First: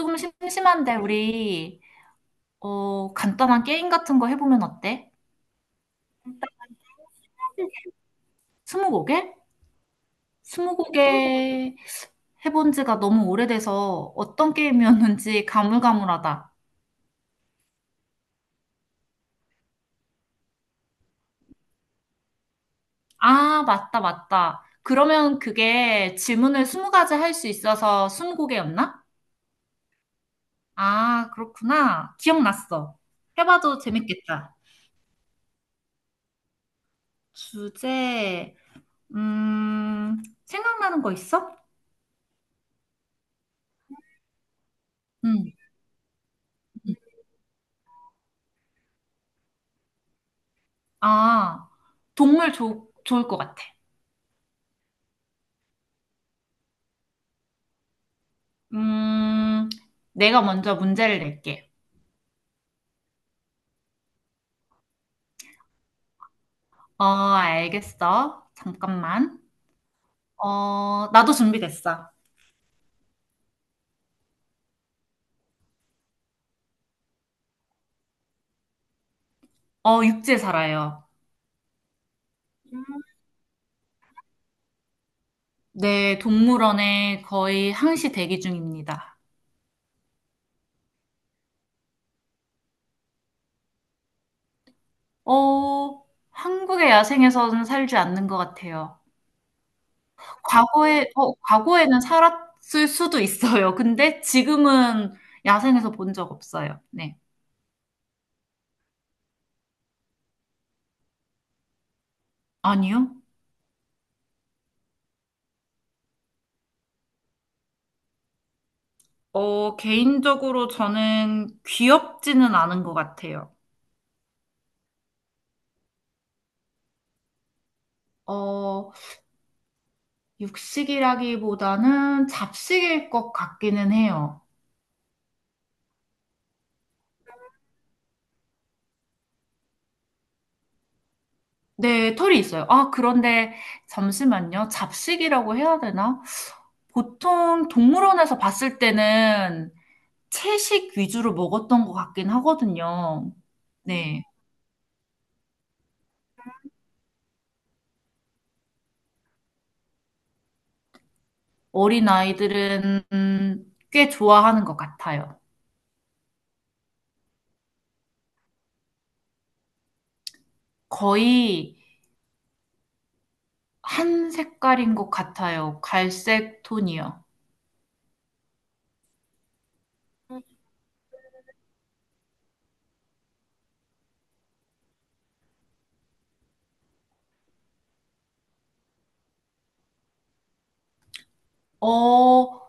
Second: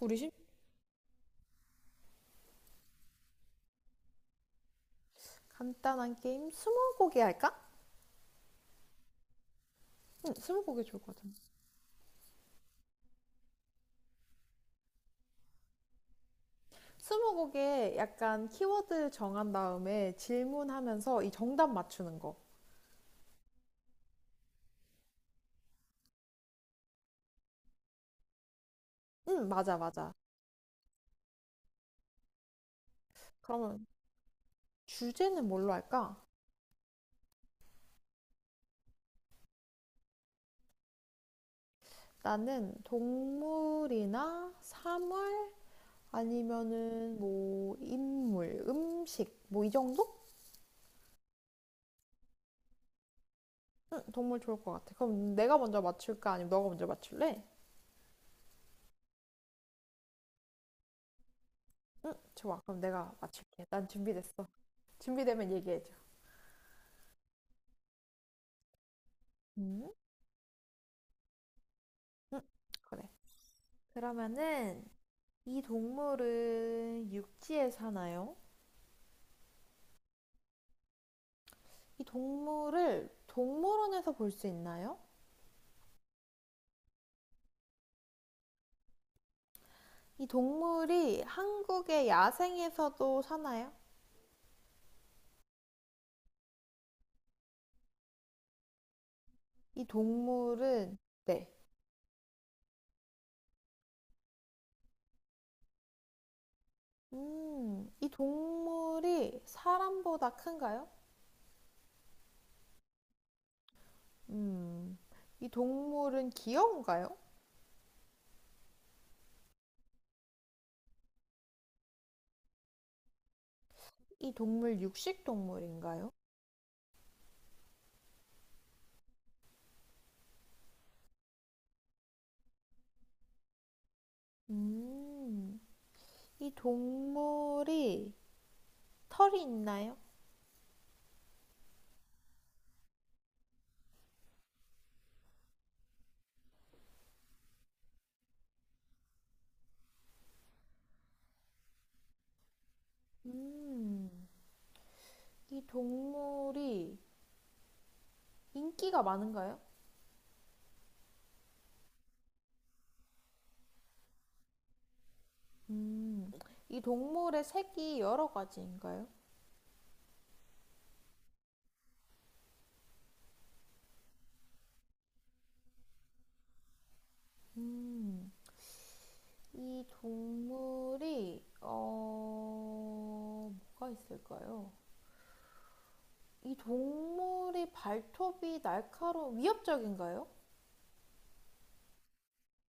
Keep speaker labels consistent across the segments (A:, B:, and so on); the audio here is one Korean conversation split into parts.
A: 우리 심
B: 심심한데 우리 간단한 게임 같은 거 해보면 어때?
A: 간단한 게임 스무고개 할까?
B: 스무고개?
A: 응, 스무고개 좋을 것 같아.
B: 스무고개 해본 지가 너무 오래돼서 어떤 게임이었는지 가물가물하다.
A: 스무고개 약간 키워드 정한 다음에 질문하면서 이 정답 맞추는 거.
B: 아, 맞다, 맞다. 그러면 그게 질문을 스무 가지 할 수 있어서 스무고개였나?
A: 응, 맞아, 맞아.
B: 아, 그렇구나. 기억났어.
A: 그러면
B: 해봐도 재밌겠다.
A: 주제는 뭘로 할까?
B: 주제, 음, 생각나는 거 있어?
A: 나는 동물이나
B: 응.
A: 사물 아니면은 뭐 인물, 음식 뭐 이 정도?
B: 아, 동물 좋 좋을 것 같아.
A: 응, 동물 좋을 것 같아. 그럼 내가 먼저 맞출까? 아니면 너가 먼저 맞출래?
B: 음, 내가 먼저 문제를 낼게.
A: 응, 좋아. 그럼 내가 맞출게. 난 준비됐어. 준비되면 얘기해줘.
B: 어, 알겠어. 잠깐만.
A: 음?
B: 어, 나도 준비됐어.
A: 음, 그래. 그러면은 이 동물은 육지에 사나요?
B: 육지에 살아요.
A: 이 동물을 동물원에서 볼 수 있나요?
B: 네, 동물원에 거의 항시 대기 중입니다.
A: 이 동물이 한국의 야생에서도 사나요?
B: 어, 한국의 야생에서는 살지 않는 것 같아요.
A: 이 동물은 네.
B: 과거에는 살았을 수도 있어요. 근데 지금은 야생에서 본 적 없어요. 네.
A: 이 동물이 사람보다 큰가요?
B: 아니요.
A: 음, 이 동물은 귀여운가요?
B: 개인적으로 저는 귀엽지는 않은 것 같아요.
A: 이 동물 육식 동물인가요?
B: 어, 육식이라기보다는 잡식일 것 같기는 해요.
A: 음, 이 동물이 털이 있나요?
B: 네, 털이 있어요. 아, 그런데 잠시만요. 잡식이라고 해야 되나? 보통 동물원에서 봤을 때는 채식 위주로 먹었던 것 같긴 하거든요.
A: 음.
B: 네.
A: 이 동물이 인기가 많은가요?
B: 어린 아이들은 꽤 좋아하는 것 같아요.
A: 음, 이 동물의 색이 여러 가지인가요?
B: 거의 한 색깔인 것 같아요. 갈색 톤이요.
A: 음, 이 동물이, 어, 뭐가 있을까요? 이 동물이 발톱이 날카로운, 위협적인가요?
B: 어,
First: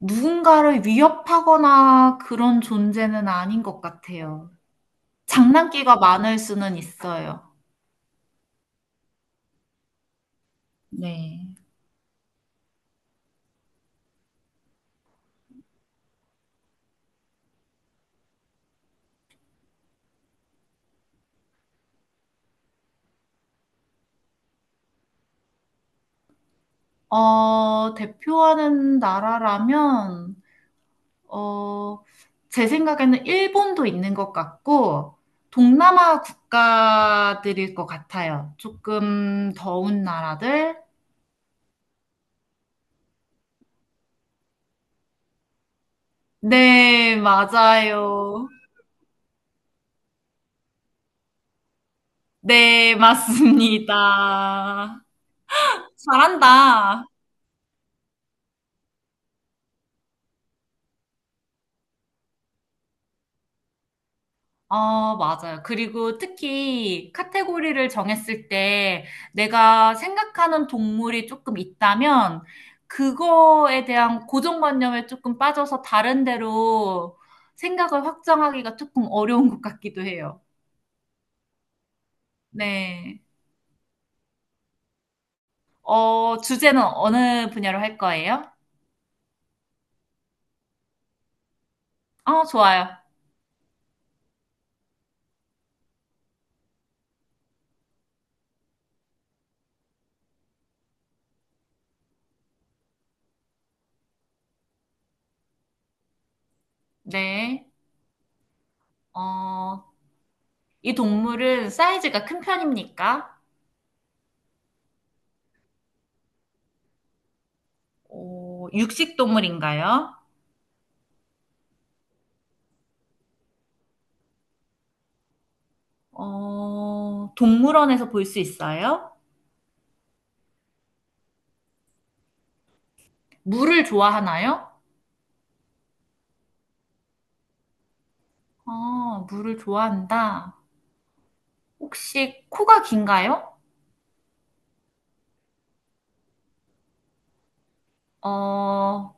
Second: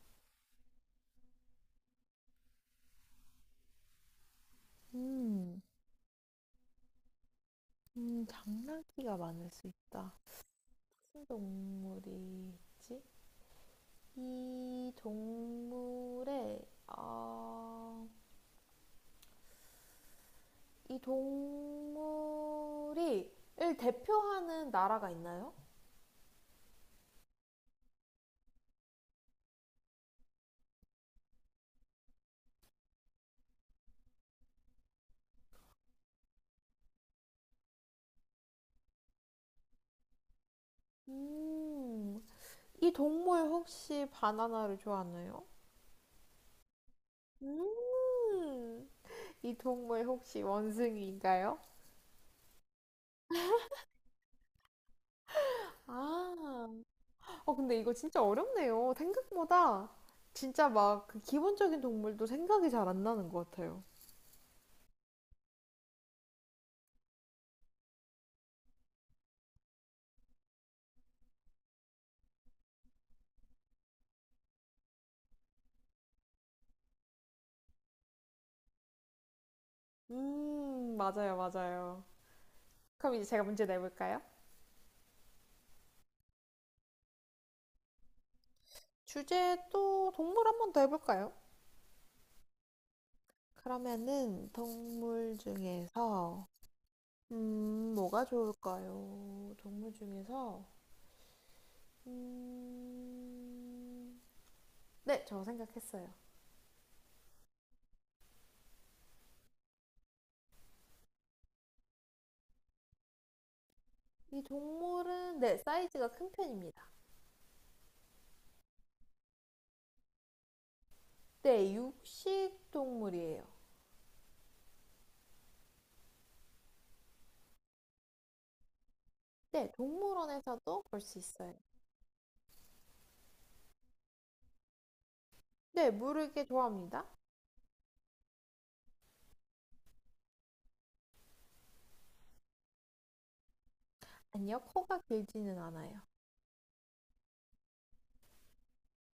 B: 누군가를 위협하거나 그런 존재는 아닌 것 같아요.
A: 음,
B: 장난기가 많을 수는 있어요.
A: 장난기가 많을 수 있다. 무슨
B: 네.
A: 동물이지? 이 동물의, 어... 이 동물이 을 대표하는 나라가 있나요?
B: 대표하는 나라라면, 어, 제 생각에는 일본도 있는 것 같고, 동남아 국가들일 것 같아요. 조금 더운 나라들?
A: 음, 이 동물 혹시 바나나를 좋아하나요?
B: 네, 맞아요.
A: 음, 이 동물 혹시 원숭이인가요?
B: 네, 맞습니다.
A: 아,
B: 잘한다.
A: 어, 근데 이거 진짜 어렵네요. 생각보다 진짜 막 그 기본적인 동물도 생각이 잘 안 나는 것 같아요.
B: 어, 맞아요. 그리고 특히 카테고리를 정했을 때 내가 생각하는 동물이 조금 있다면 그거에 대한 고정관념에 조금 빠져서 다른 데로 생각을 확장하기가 조금 어려운 것 같기도 해요.
A: 맞아요, 맞아요. 그럼
B: 네.
A: 이제 제가 문제 내볼까요?
B: 주제는 어느 분야로 할 거예요?
A: 주제 또 동물 한번 더 해볼까요?
B: 어, 좋아요.
A: 그러면은 동물 중에서 뭐가 좋을까요? 동물 중에서 음, 네, 저 생각했어요.
B: 네. 어, 이 동물은 사이즈가 큰 편입니까?
A: 이 동물은 네, 사이즈가 큰 편입니다.
B: 육식 동물인가요?
A: 네, 육식 동물이에요.
B: 동물원에서 볼 수 있어요?
A: 네, 동물원에서도 볼 수 있어요.
B: 물을 좋아하나요?
A: 네, 물을 꽤 좋아합니다.
B: 어, 물을 좋아한다. 혹시 코가 긴가요?
A: 아니요, 코가 길지는 않아요.
B: 어,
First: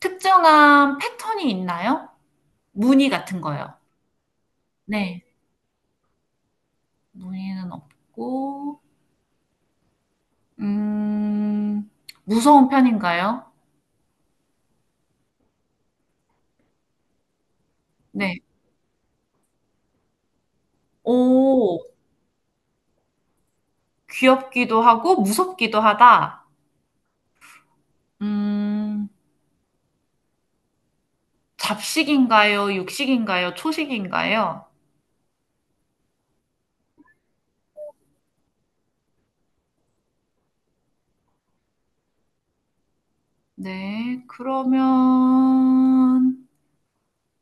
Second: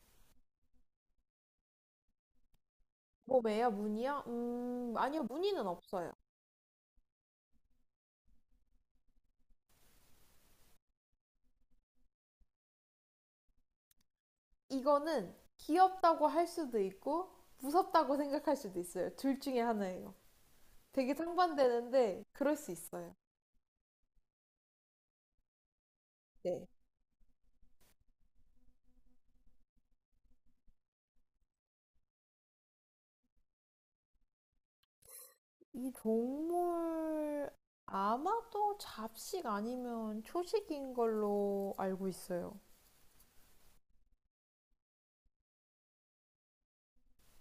B: 특정한 패턴이 있나요? 무늬 같은
A: 몸에요?
B: 거요.
A: 무늬요?
B: 네,
A: 아니요, 무늬는 없어요.
B: 무늬는 없고, 음, 무서운 편인가요?
A: 이거는 귀엽다고 할 수도 있고 무섭다고
B: 네.
A: 생각할 수도 있어요. 둘 중에 하나예요. 되게
B: 오,
A: 상반되는데 그럴 수 있어요.
B: 귀엽기도 하고, 무섭기도 하다.
A: 네.
B: 음, 잡식인가요? 육식인가요? 초식인가요?
A: 이 동물 아마도 잡식 아니면 초식인 걸로 알고 있어요.
B: 네, 그러면,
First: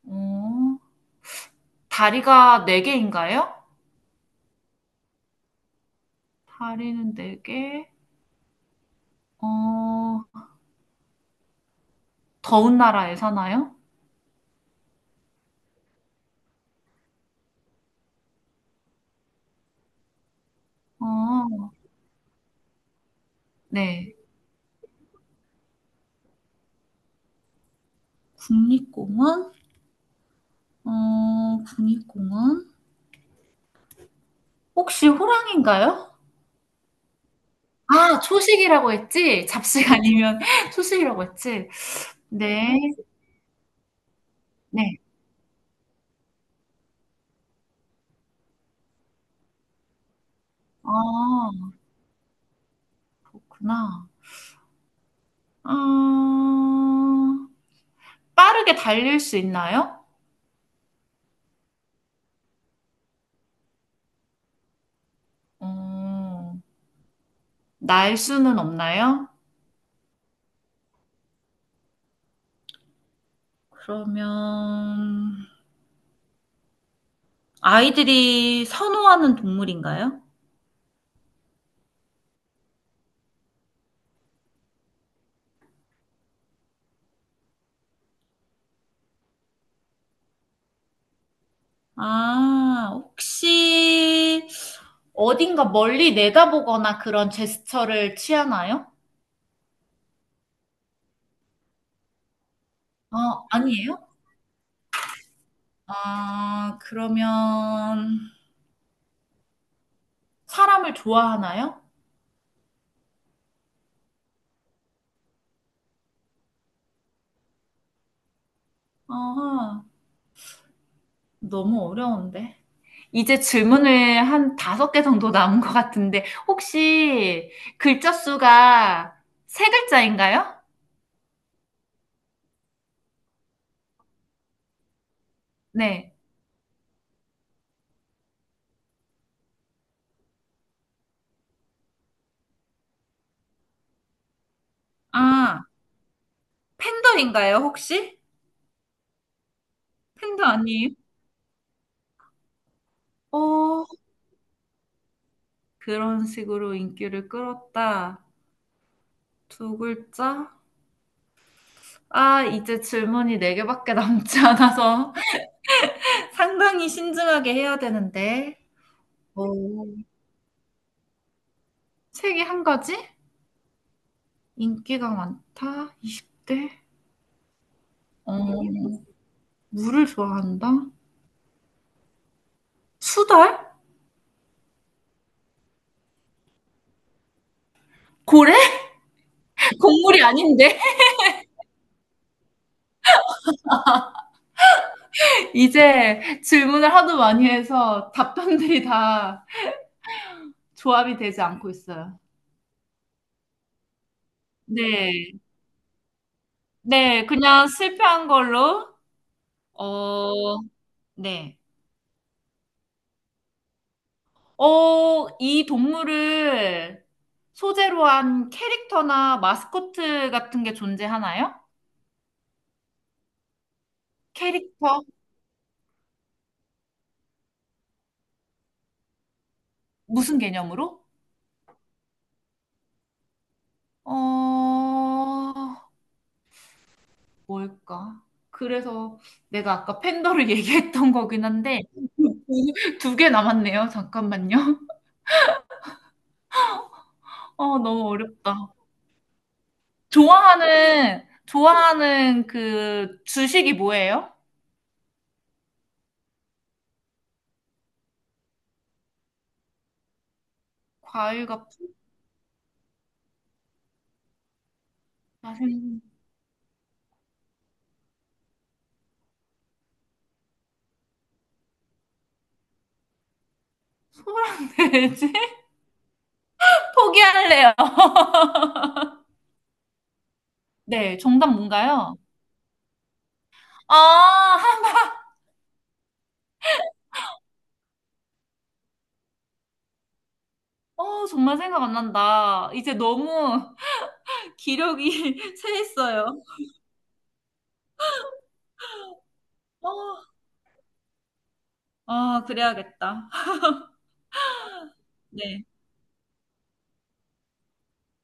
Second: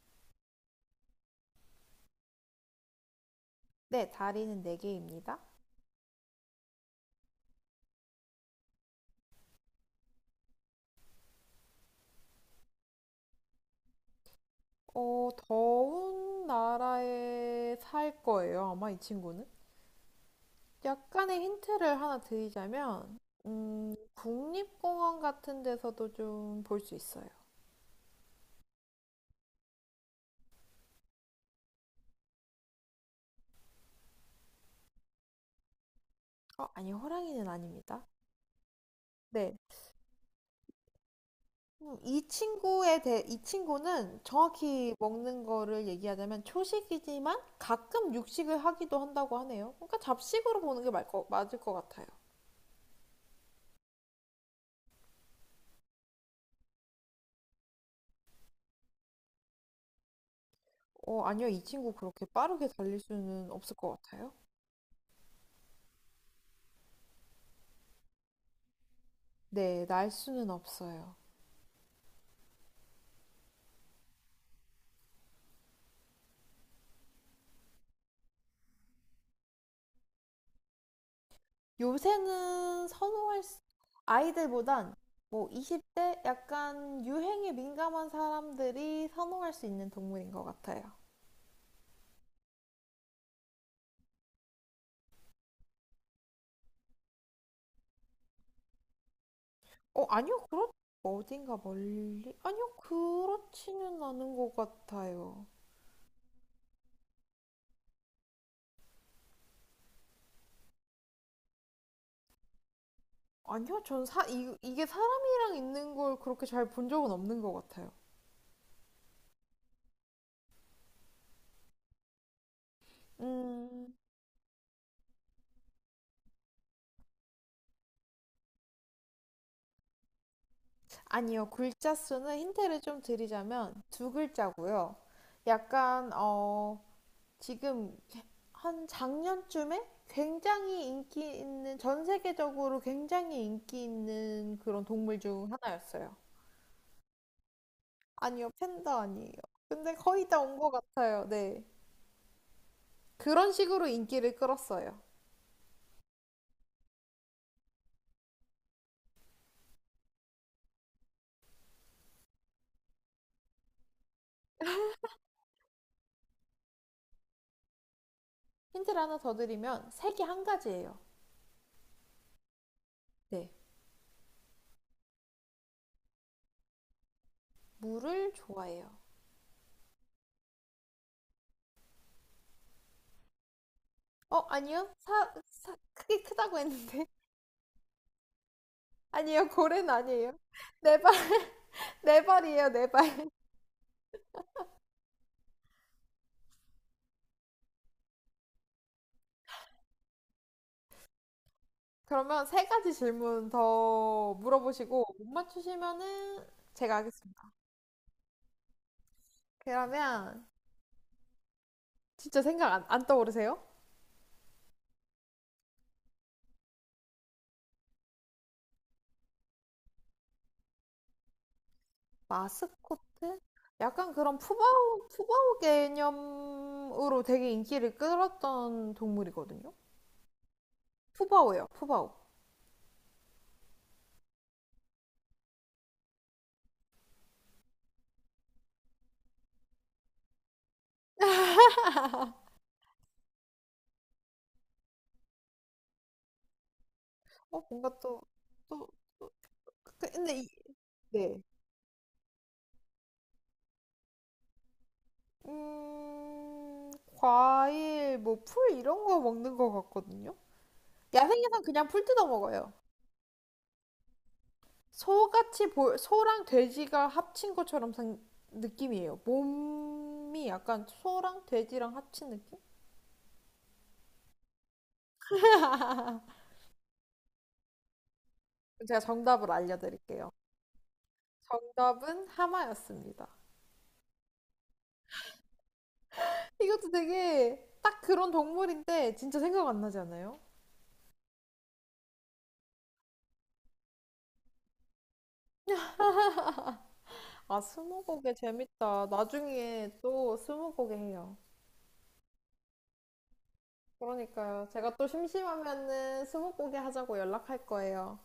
B: 어, 다리가 네개인가요?
A: 네, 다리는 네 개입니다.
B: 다리는 네개. 어, 더운 나라에 사나요?
A: 어, 더운 나라에 살 거예요, 아마 이 친구는. 약간의
B: 어,
A: 힌트를 하나 드리자면,
B: 네.
A: 국립공원 같은 데서도 좀 볼 수 있어요.
B: 국립공원? 어, 국립공원? 혹시 호랑인가요?
A: 어, 아니, 호랑이는 아닙니다.
B: 아, 초식이라고 했지?
A: 네.
B: 잡식 아니면 초식이라고 했지?
A: 이
B: 네,
A: 친구에 대해, 이 친구는 정확히
B: 네.
A: 먹는 거를 얘기하자면 초식이지만 가끔 육식을 하기도 한다고 하네요. 그러니까 잡식으로 보는 게
B: 아,
A: 맞을 것 같아요.
B: 그렇구나. 아, 빠르게 달릴 수 있나요?
A: 어, 아니요. 이 친구 그렇게 빠르게 달릴 수는 없을 것 같아요.
B: 어, 날 수는 없나요?
A: 네, 날 수는 없어요.
B: 그러면 아이들이 선호하는 동물인가요?
A: 요새는 선호할 수, 아이들보단 뭐 20대 약간 유행에 민감한 사람들이 선호할 수 있는 동물인 것 같아요.
B: 아, 혹시 어딘가 멀리 내다보거나 그런 제스처를 취하나요?
A: 어, 아니요, 그렇, 어딘가 멀리? 아니요,
B: 어, 아니에요?
A: 그렇지는 않은 것 같아요.
B: 아, 그러면 사람을 좋아하나요?
A: 아니요, 이게 사람이랑 있는 걸 그렇게 잘 본 적은 없는 것 같아요.
B: 아, 너무 어려운데. 이제
A: 음,
B: 질문을 한 다섯 개 정도 남은 것 같은데, 혹시 글자 수가 세 글자인가요?
A: 아니요, 글자 수는 힌트를 좀 드리자면 두 글자고요. 약간,
B: 네.
A: 어, 지금 한 작년쯤에 굉장히 인기 있는, 전 세계적으로 굉장히 인기 있는 그런 동물 중
B: 아,
A: 하나였어요.
B: 팬더인가요, 혹시?
A: 아니요, 팬더 아니에요. 근데 거의 다
B: 팬더
A: 온 것
B: 아니에요?
A: 같아요. 네. 그런
B: 어,
A: 식으로 인기를 끌었어요.
B: 그런 식으로 인기를 끌었다. 두 글자? 아, 이제 질문이 네 개밖에 남지 않아서 상당히 신중하게 해야 되는데.
A: 힌트를 하나 더 드리면
B: 오,
A: 색이 한 가지예요.
B: 책이 한 가지?
A: 네,
B: 인기가 많다. 20대?
A: 물을
B: 어,
A: 좋아해요.
B: 물을 좋아한다. 수달?
A: 어, 아니요. 사, 사 크게 크다고 했는데.
B: 고래?
A: 아니요, 고래는
B: 곡물이
A: 아니에요.
B: 아닌데?
A: 네 발, 네 발이에요, 네 발.
B: 이제 질문을 하도 많이 해서 답변들이 다 조합이 되지 않고 있어요.
A: 그러면 세 가지 질문 더 물어보시고 못
B: 네.
A: 맞추시면은 제가
B: 네,
A: 하겠습니다.
B: 그냥 실패한 걸로.
A: 그러면
B: 어, 네.
A: 진짜 생각 안, 안 떠오르세요?
B: 이 동물을 소재로 한 캐릭터나 마스코트 같은 게 존재하나요?
A: 마스코트? 약간 그런
B: 캐릭터?
A: 푸바오 개념으로 되게 인기를 끌었던 동물이거든요.
B: 무슨 개념으로?
A: 푸바오예요, 푸바오.
B: 어, 뭘까? 그래서 내가 아까 팬더를 얘기했던 거긴 한데, 두 개 남았네요. 잠깐만요.
A: 어,
B: 어,
A: 뭔가
B: 너무
A: 또,
B: 어렵다.
A: 또, 또 그- 근데, 이,
B: 좋아하는,
A: 네.
B: 좋아하는 그 주식이 뭐예요?
A: 음, 과일, 뭐, 풀 이런 거 먹는 거 같거든요? 야생에선
B: 과일과
A: 그냥 풀 뜯어 먹어요.
B: 아,
A: 소랑 돼지가 합친 것처럼 생, 느낌이에요. 몸이 약간 소랑 돼지랑 합친 느낌?
B: 소랑 돼지? 포기할래요.
A: 제가 정답을 알려드릴게요.
B: 네, 정답 뭔가요?
A: 정답은 하마였습니다.
B: 아, 하-
A: 이것도 되게 딱 그런 동물인데 진짜 생각 안 나지 않아요?
B: 어, 정말 생각 안 난다. 이제 너무 기력이 새했어요.
A: 아, 스무고개 재밌다. 나중에
B: 어,
A: 또 스무고개 해요.
B: 아, 그래야겠다.
A: 그러니까요. 제가 또
B: 네.
A: 심심하면은 스무고개 하자고 연락할 거예요.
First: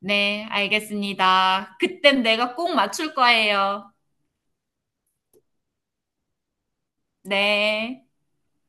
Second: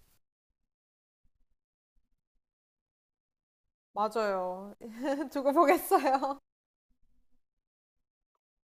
B: 네, 알겠습니다. 그땐 내가 꼭 맞출 거예요.
A: 맞아요. 두고 보겠어요.
B: 네.